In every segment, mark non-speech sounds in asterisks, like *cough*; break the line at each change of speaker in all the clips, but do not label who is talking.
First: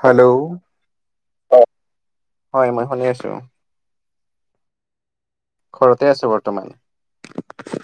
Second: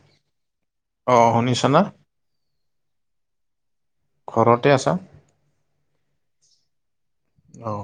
Hello
অ শুনিছানা
হয় মই শুনি আছো।
ঘৰতে আছা?
ঘৰতে আছো বৰ্তমান।
অ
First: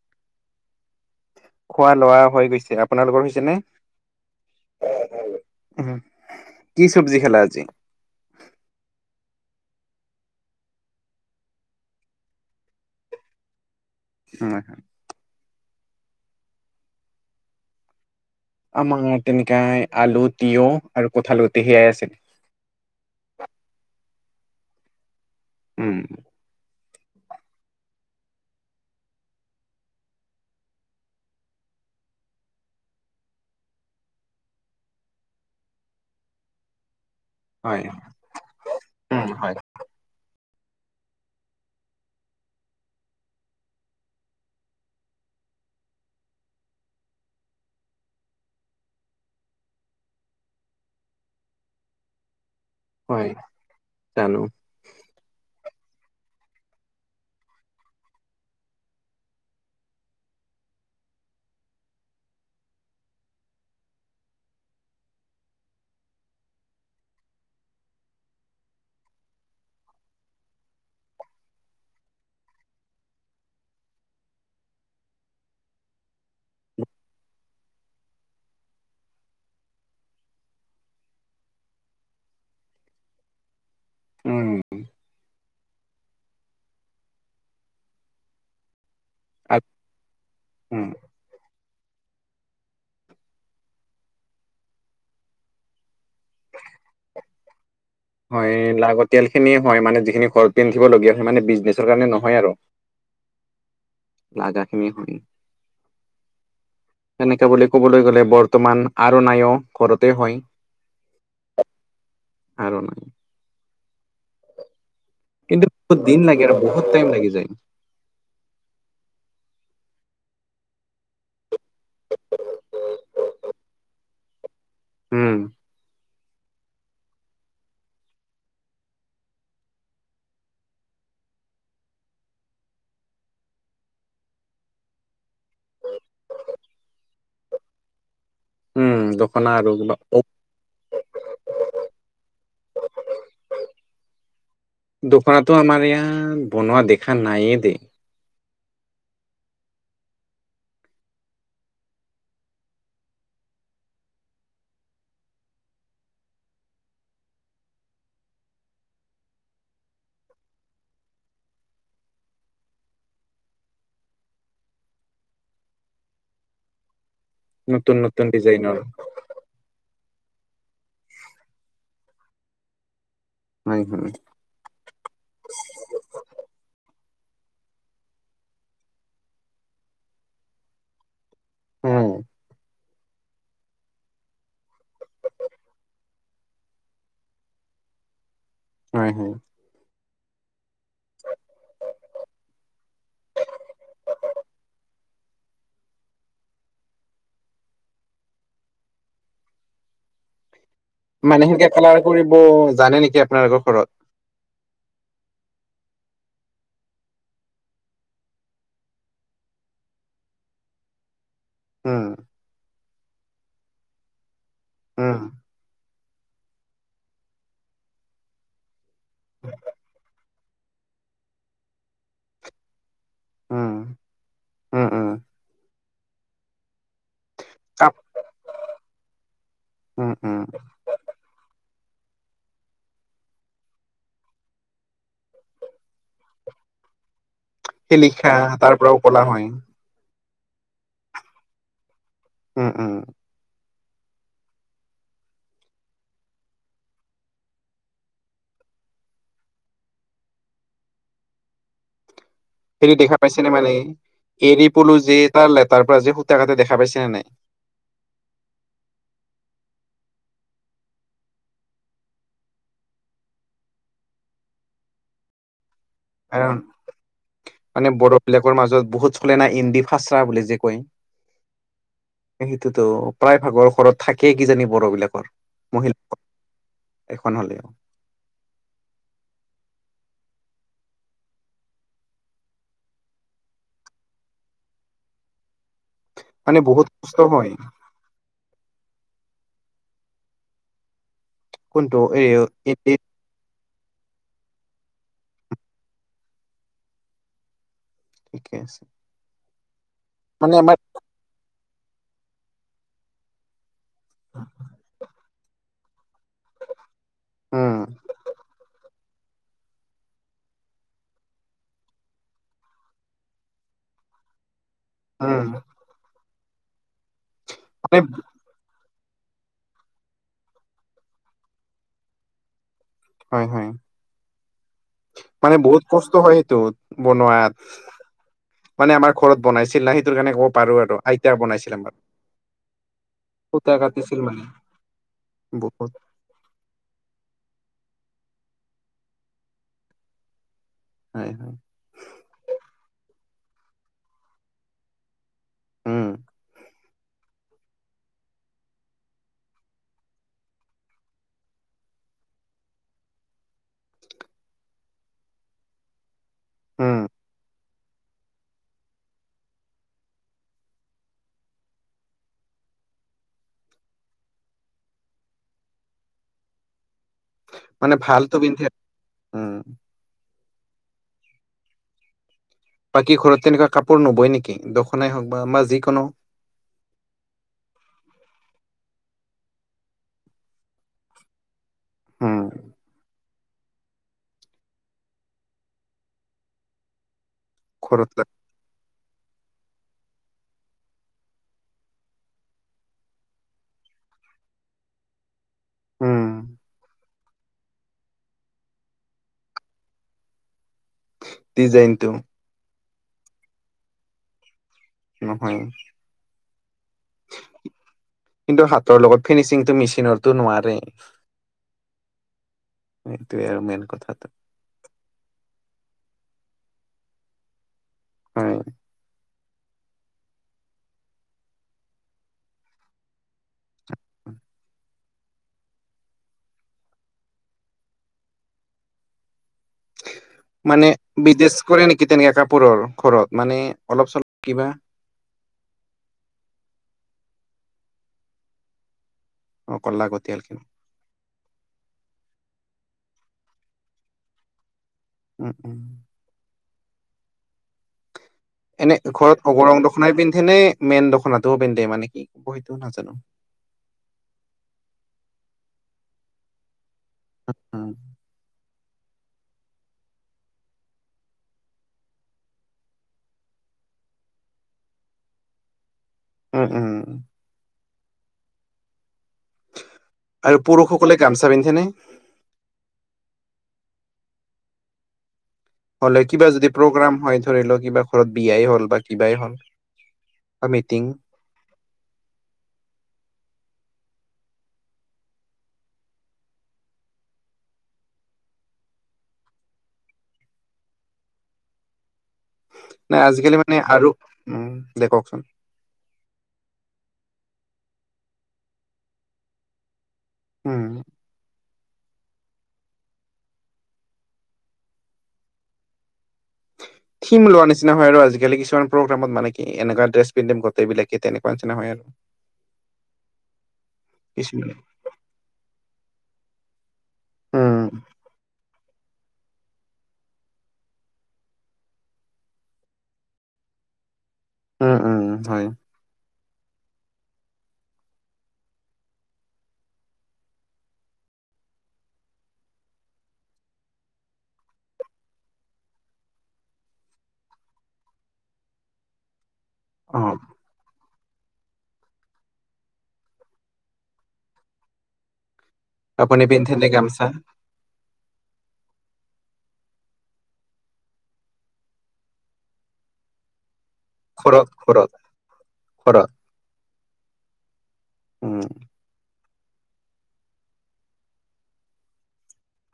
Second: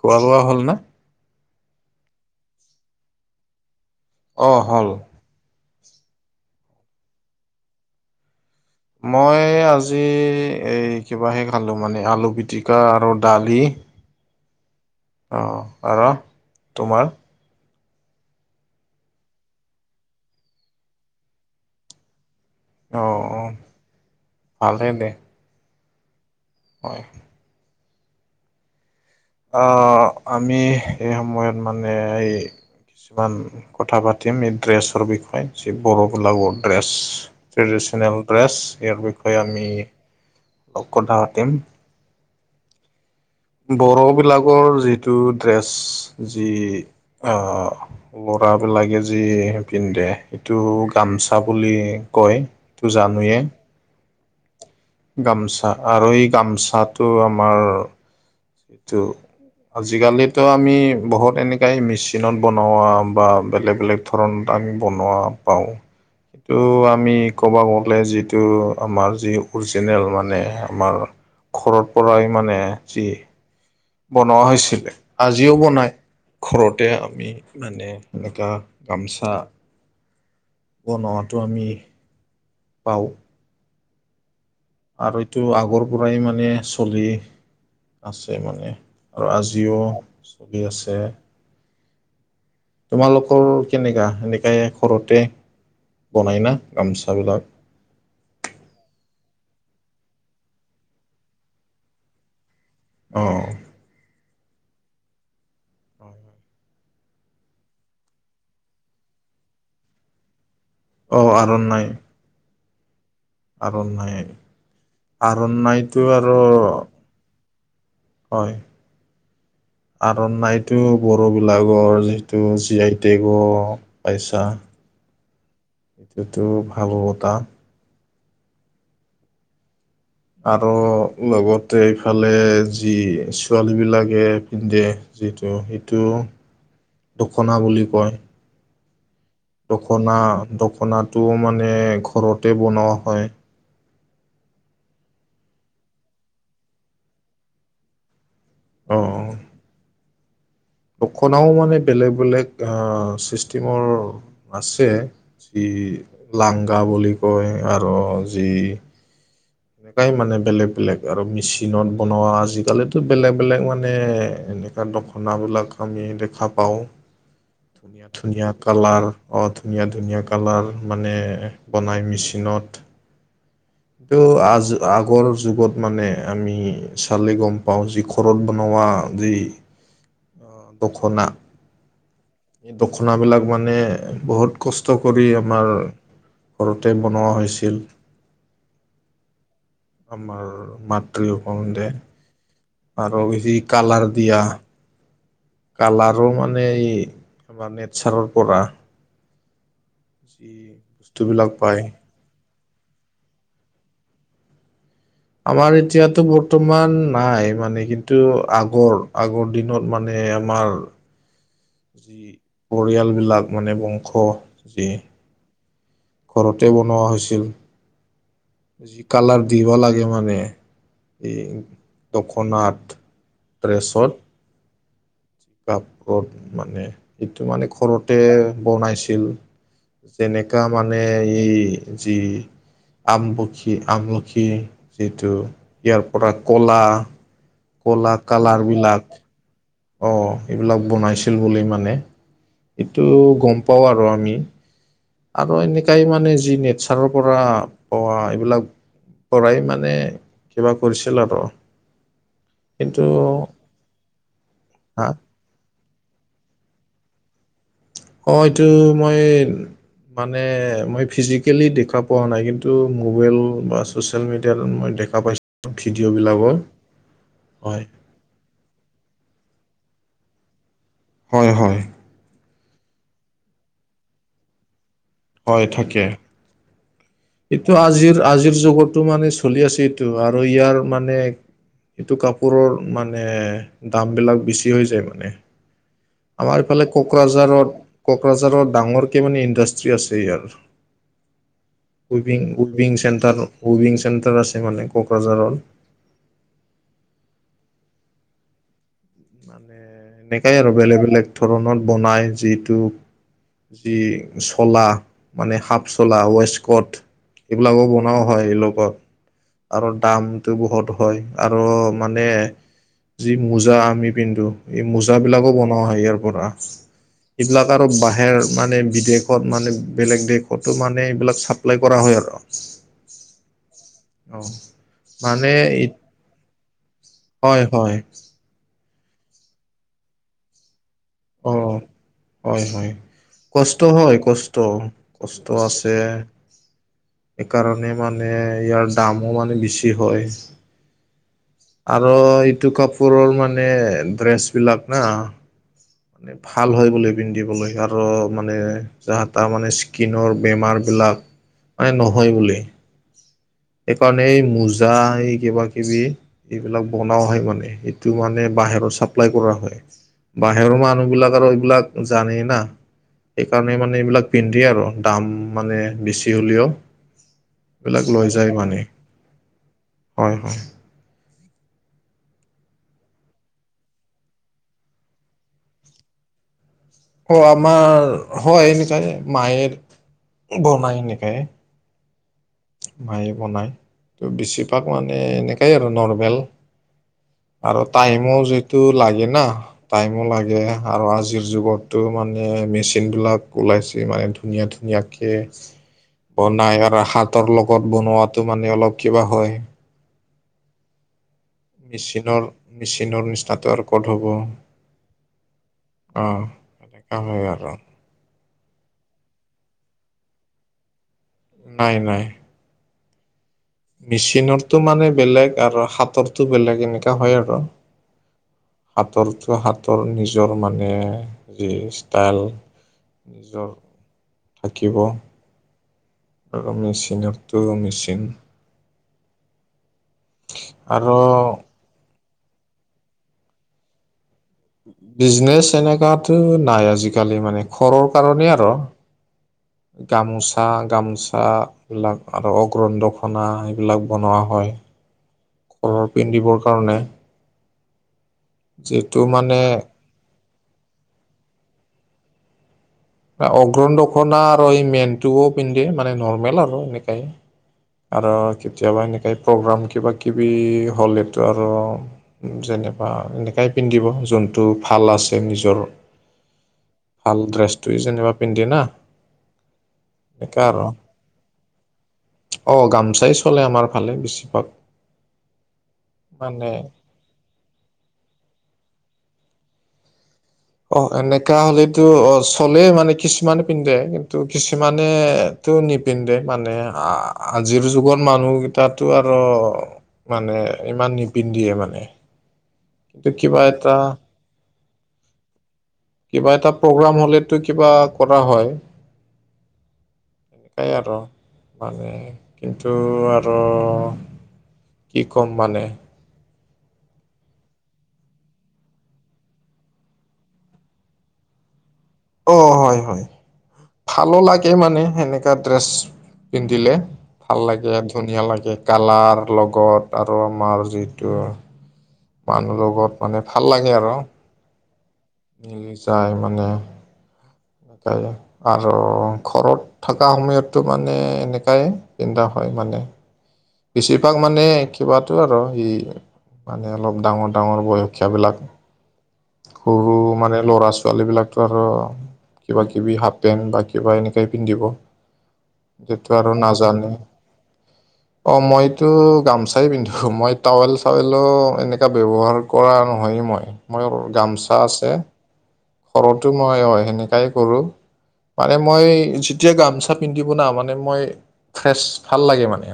খোৱা বোৱা হ'ল ন?
খোৱা লোৱা হৈ গৈছে আপোনালোকৰ হৈছে নে?
অ হ'ল।
কি চব্জি খালা আজি?
মই আজি এই কিবাহে খালোঁ মানে আলু পিটিকা আৰু দালি।
উম্
অঁহ আৰু তোমাৰ?
আমাৰ তেনেকাই আলু, তিয়হ আৰু কঠাল গোটি সেয়াই আছিল।
অ অ ভালহে দে।
উমঁ
হয় অঁহ আমি এই সময়ত মানে এই! কিছুমান কথা পাতিম এই ড্ৰেছৰ বিষয়ে যি বড়োৱে গোলাগৰ ড্ৰেছ।
হয়
ট্ৰেডিচনেল ড্ৰেছ, ইয়াৰ
উম
বিষয়ে
হয়
আমি অলপ কথা পাতিম। বড়োবিলাকৰ যিটো ড্ৰেছ, যি অঁহ! ল'ৰাবিলাকে যি পিন্ধে সেইটো গামচা বুলি কয়।
হয়, জানো।
গামোচা আৰু এই গামোচাটো আমাৰ! সেইটো আজিকালিতো আমি বহুত এনেকাই মেচিনত বনোৱা বা বেলেগ বেলেগ! ধৰণ আমি বনোৱা পাওঁ। ত' আমি কোবা গ'লে যিটো আমাৰ যি অৰিজিনেল মানে আমাৰ! ঘৰৰ পৰাই মানে যি! বনোৱা হৈছিলে আজিও বনায় ঘৰতে আমি মানে। এনেকুৱা গামছা। বনোৱাটো আমি! বাওঁ
উমঁ
আৰু এইটো আগৰ পৰাই মানে চলি আছে মানে। আৰু আজিও চলি
উম
আছে। তোমালোকৰ কেনেকা সেনেকাই ঘৰতে। বনাই না গামোচাবিলাক?
হয় লাগতিয়ালখিনি হয় মানে যিখিনি ঘৰত পিন্ধিবলগীয়া হয় মানে বিজনেছৰ কাৰণে নহয় আৰু।
অঁহ।
লাগাখিনি হয়।
হয় হয়।
তেনেকা বুলি ক'বলৈ গ'লে বৰ্তমান আৰু নাইও ঘৰতে হয়।
অঁহ আৰুনাই।
আৰনাই।
আৰনাই
কিন্তু বহুত
আৰনাইটো
দিন
আৰু
লাগে বহুত টাইম লাগি যায়
হয়। আৰনাইটো বড়োবিলাকৰ যিহেতু জি আই টেগ পাইচা
উমঁ।
এইটোটো ভাবো এটা আৰু লগতে ইফালে যি ছোৱালীবিলাকে পিন্ধে যিটো সেইটো দখনা বুলি কয়।
উম দখনা আৰু কিবা
দখনা
অ'
দখনাটো মানে ঘৰতে বনোৱা হয়।
দোকানতো আমাৰ ইয়াত বনোৱা দেখা নায়ে দেই।
অহ। দখনাও মানে বেলেগ বেলেগ অ ছিষ্টেমৰ আছে। যি লাংগা বুলি কয় আৰু যি এনেকাই মানে বেলেগ বেলেগ আৰু মেচিনত বনোৱা আজিকালিটো বেলেগ বেলেগ মানে এনে এয়া দখনাবিলাক আমি দেখা পাওঁ,
নতুন
ধুনীয়া
নতুন
ধুনীয়া
ডিজাইনৰ।
কালাৰ। অঁ, ধুনীয়া ধুনীয়া কালাৰ মানে বনায় মানে মেচিনত।
হয়, হয়।
টো আজ আগৰ যুগত মানে আমি চালে গম পাওঁ, যি ঘৰত বনোৱা যি অ দখনা।
উম,
এই দখনাবিলাক মানে, বহুত কষ্ট কৰি আমাৰ ঘৰতে বনোৱা হৈছিল।
হয় হয়।
আমাৰ মাতৃ *unintelligible* আৰু বেছি কালাৰ দিয়া কালাৰো মানে এই, আমাৰ নেটচাৰৰ পৰা। যি
মানে
বস্তুবিলাক
হেনেকে
পায়
কালাৰ কৰিব জানে নেকি আপোনালোকৰ ঘৰত?
আমাৰ এতিয়াতো বৰ্তমান নাই মানে কিন্তু, আগৰ আগৰ দিনত মানে আমাৰ
উম,
যি পৰিয়ালবিলাক মানে বংশ যি
অঁ।
ঘৰতে বনোৱা হৈছিল। যি, কালাৰ দিবা লাগে মানে এই দখনাত
উম,
ড্ৰেছত।
উম উম।
*unintelligible* মানে ইটো মানে
কাপ
ঘৰতে বনাইছিল।
উম, উম,
যেনেকা মানে এই যি আমলখি- আমলখি যিটো ইয়াৰ পৰা ক'লা। কলা
শিলিখা
কালাৰ
তাৰ পৰাও ক'লা
বিলাক।
হয়।
অঁ, এইবিলাক বনাইছিল বুলি মানে,
উম, উম,
এইটো গম পাওঁ আৰু আমি। আৰু এনেকাই মানে যি নেটচাৰৰ পৰা পোৱা এইবিলাক। পৰাই মানে কিবা কৰিছিল আৰু!
হেৰি
কিন্তু
দেখা পাইছে নে মানে, এৰি পলো
হা
যে তাৰ লেটাৰ পৰা যে সূতা কাতে দেখা পাইছে নে নাই?
অঁ, এইটো মই! মানে মই ফিজিকেলি দেখা পোৱা নাই কিন্তু মোবাইল বা! চচিয়েল মিডিয়াত মই দেখা পাইছো। ভিডিঅ' বিলাক।
আৰু মানে বড়োবিলাকৰ মাজত বহুত চলে না, ইন্দি ফাচা বুলি যে কয়।
হয় হয়।
সেইটোতো প্ৰায় ভাগৰ ঘৰত থাকেই কিজানি বড়ো বিলাকৰ।
হয়
মহিলা
থাকে,
এখন হ'লেও
এইটো আজিৰ আজিৰ যুগত। টো মানে চলি আছো, এইটো আৰু ইয়াৰ মানে! এইটো কাপোৰৰ মানে, দামবিলাক বেছি হৈ যায় মানে।
মানে
আমাৰ ইফালে
বহুত কষ্ট হয়
কোকৰাঝাৰত- কোকৰাঝাৰত ডাঙৰকে মানে ইণ্ডাষ্ট্ৰ্ৰী আছে ইয়াৰ।
কোনটো এই
whipping - whipping centre whipping centre আছে মানে কোকৰাঝাৰত।
ঠিকে আছে।
মানে
মানে
এনেকাই আৰু
আমাৰ
বেলেগ- বেলেগ ধৰণত বনায় যিটো। যি, চলা মানে হাফ চলা ৱেষ্টকট।
উম
এইবিলাকো বনাও হয় এই লগত। আৰু দামটো বহুত হয়, আৰু মানে যি মোজা আমি পিন্ধো। এই মোজা বিলাকো
উম
বনোৱা হয় ইয়াৰ পৰা, এইবিলাক আৰু
মানে
বাঁহে! মানে বিদেশত মানে, বেলেগ দেশতো মানে এইবিলাক চাপ্লাই কৰা হয় আৰু।
হয় হয়,
অ
মানে বহুত কষ্ট হয় সেইটো। বনোৱাত,
হয় হয়
মানে আমাৰ ঘৰত বনাইছিল না সেইটোৰ কাৰণে ক'ব পাৰো আৰু। আইতা
অ
বনাইছিলে আমাৰ।
হয়, হয়।
সূতা
কষ্ট, হয়,
কাটিছিল মানে
কষ্ট, কষ্ট
বহুত
আছে। সেইকাৰণে মানে ইয়াৰ দামো মানে বেছি হয়।
*inaudible*
আৰু এইটো কাপোৰৰ মানে ড্ৰেচ বিলাক না!
উম
ভাল হয় বোলে। পিন্ধিবলৈ আৰু মানে যাহ তাৰ মানে স্কিনৰ বেমাৰবিলাক। মানে নহয় বুলে সেইকাৰণে এই মোজা এই কিবা কিবি। এইবিলাক
উম
বনাও হয় মানে এইটো মানে বাহিৰত চাপ্লাই কৰা হয়, বাহিৰৰ মান! মানুহ বিলাক আৰু এইবিলাক জানেই না। সেইকাৰণে মানে এইবিলাক পিন্ধি আৰু দাম মানে বেছি হ'লেও।
মানে
এইবিলাক লৈ
ভালতো
যায়
পিন্ধে
মানে
উম
হয়, হয়।
বাকী ঘৰত তেনেকুৱা কাপোৰ নবই নেকি দখনাই হওক বা আমাৰ যিকোনো।
অ আমাৰ হয়, এনেকাই মায়ে বনাই এনেকায়।
উ'ম
খায় বনায় ত' বেছিভাগ মানে এনেকাই আৰু নৰৰ্মেল। আৰু
ঘৰত
টাইমো যিটো লাগে না। টাইমো লাগে আৰু আজিৰ যুগতো মানে মেচিন বিলাক ওলাইছে মানে। ধুনীয়া ধুনীয়াকে।
উম
বনাই আৰু হাতৰ লগত বনোৱাতটো মানে অলপ কিবা হয়।
ডিজাইনটো
মেচিনৰ মেচিনৰ নিচিনাটো আৰু কত হ'ব।
নহয়।
অ এনেকা হয় আৰু
কিন্তু হাতৰ লগত ফিনিচিংতটো মেচিনতো নোৱাৰে।
হয় হয়।
সেইটো আও মইন।
মেচিনৰতটো মানে বেলেগ আৰু হাতৰটো বেলেগ এয়ঙ্কা হয় আৰু।
হয়
হাতৰটো হাতৰ নিজৰ মানে যি ষ্টাইল। নিজৰ থাকিব। আৰু মেচিনততো মেচিন!
মানে
আৰু
বিজনেছ কৰে নেকি তেনেকে কাপোৰৰ ঘৰত মানে অলপ চলপ কিবা।
বিজনেচ এনেকুৱাতো নাই আজিকালি মানে ঘৰৰ কাৰণেই আৰু।
অকল লাগতিয়াল খিনি
গামোচা। গামোচাবিলাক আৰু অগ্ৰ দখনা সেইবিলাক বনোৱা হয়। ঘৰৰ
*inaudible*
পিন্ধিবৰ কাৰণে।
এনে
যিটো
ঘৰত
মানে
অগৰং দখনাই পিন্ধে নে মেইন দখনাতটোও পিন্ধে মানে কি সেইটো নাজানো।
অগ্ৰণ দখনা আৰু এই মেনটোও পিন্ধে মানে নৰ্মেল আৰু এনেকাই।
*inaudible*
আৰু কেতিয়াবা এনেকে প্ৰগ্ৰাম কিবা কিবি হ'লেতটো আৰু। যেনবা এনেকাই পিন্ধিব যোনটো ভাল আছে নিজৰ।
উম, উম
ভাল ড্ৰেছটোৱে যেনিবা পিন্ধে না।
আৰু পুৰুষসকলে গামচা পিন্ধেনে?
অঁ গামোচাই চলে আমাৰ ফালে বেছিভাগ।
হ'লে কিবা যদি
মানে
প্ৰগ্ৰাম হয় ধৰি লওক কিবা ঘৰত বিয়াই হ'ল বা কিবাই হ'ল। বা
অ
মিটিং
এনেকা হলেটো অ চলে মানে কিছুমান পিন্ধে কিন্তু কিছুমানে! নিপিন্ধে মানে আজিৰ যুগৰ মানুহকেইটো আৰু। মানে ইমান নিপিন্ধিয়ে মানে।
নাই
কিন্তু
আজিকালি
কিবা
মানে
এটা
আৰু উ দে ক।
কিবা এটা প্ৰগ্ৰাম হলেতো কিবা কৰা হয়।
উম
সেই আৰু মানে কিন্তু আৰু কি ক'ম মানে!
থিম লোৱাৰ নিচিনা হয় আৰু আজিকালি কিছুমান প্ৰগ্ৰামত মানে কি এনেকুৱা ড্ৰেছ পিন্ধিম গোটেইবিলাকে তেনেকুৱা নিচিনা হয়, আৰু!
অ হয় হয় ভালো লাগে
কিছুমানে
মানে সেনেকা ড্ৰেছ পিন্ধিলে। ভাল
উম
লাগে ধুনীয়া লাগে কালাৰ লগত আৰু আমাৰ যিটো। মানুহ লগত মানে ভাল লাগে আৰু!
উম উম উম
মিলি যায় মানে এনেক আৰু ঘৰত। থকা সময়তটো মানে এনেকাই পিন্ধা হয় মানে। বেছিভাগ মানে কিবাতো আৰু সেই। মানে অলপ ডাঙৰ, ডাঙৰ বয়সীয়াবিলাক। সৰু
অ
মানে লৰা ছোৱালী বিলাকতো আৰু! কিবা কিবি হাফ পেণ্ট বা কিবা কিবি এনেকেই পিন্ধিব। সেইটো
আপুনি
আৰু
পিন্ধেনে
নাজানে।
গামচা
অ মইতো গামচাই পিন্ধো মই টাৱেল চাৱেলো এনেকা ব্যৱহাৰ! কৰা নহয়েই মই। মোৰ
ঘৰত
গামচা
ঘৰত
আছে
ঘৰত
ঘৰতো মই অ সেনেকাই কৰোঁ।
উম
মানে মই যেতিয়া গামচা পিন্ধিব ন মানে মই ফ্ৰেছ ভাল লাগে মানে।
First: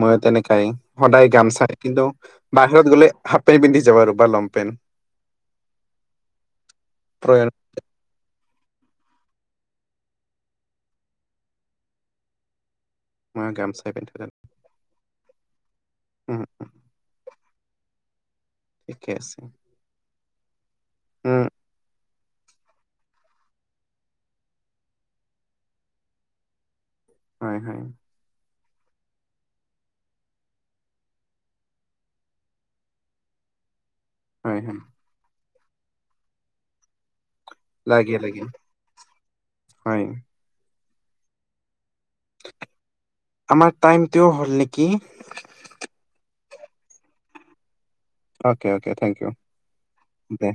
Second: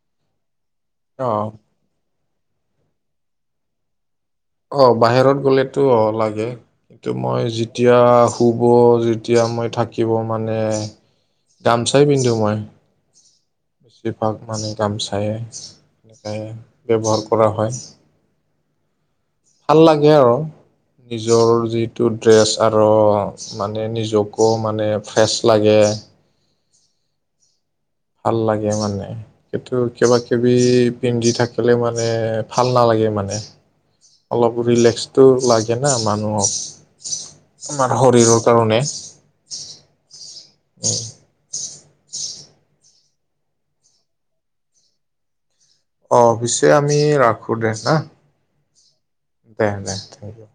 মইয়ো তেনেকাই সদায়
অ
গামচাই কিন্তু বাহিৰত গ'লে হাফ পেণ্ট পিন্ধি যাব আৰু বা লং প!
অঁ বাহিৰত গ'লেতো অঁ লাগে কিন্তু মই
প্ৰয়ন
যি! যেতিয়া শুব যেতিয়া মই থাকিব মানে! গামচাই পিন্ধো মই।
মই গামচাই পিন্ধো তেনে।
বেছিভাগ মানে গামচাই সনেকে
উম
ব্যৱহাৰ কৰা হয়।
ঠিকে আছে।
ভাল লাগে আৰু
উম
নিজৰ যিটো ড্ৰেছ আৰু! মানে নিজকো মানে ফ্ৰেছ লাগে।
হয় হয়
ভাল লাগে মানে। কিন্তু কিবা কিবি পিন্ধি থাকিলে মানে ভাল নালাগে, মানে! অলপ
হয় হয়
ৰিলেক্সটো লাগে না মানুহক। আমাৰ
লাগে
শৰীৰৰ
লাগে
কাৰণে।
হয়।
*inaudible*
আমাৰ টাইমটোও হ'ল নেকি?
অঁ অ পিছে আমি ৰাখো দে হা,
অকে অকে থেংক ইউ
দে দে!
দে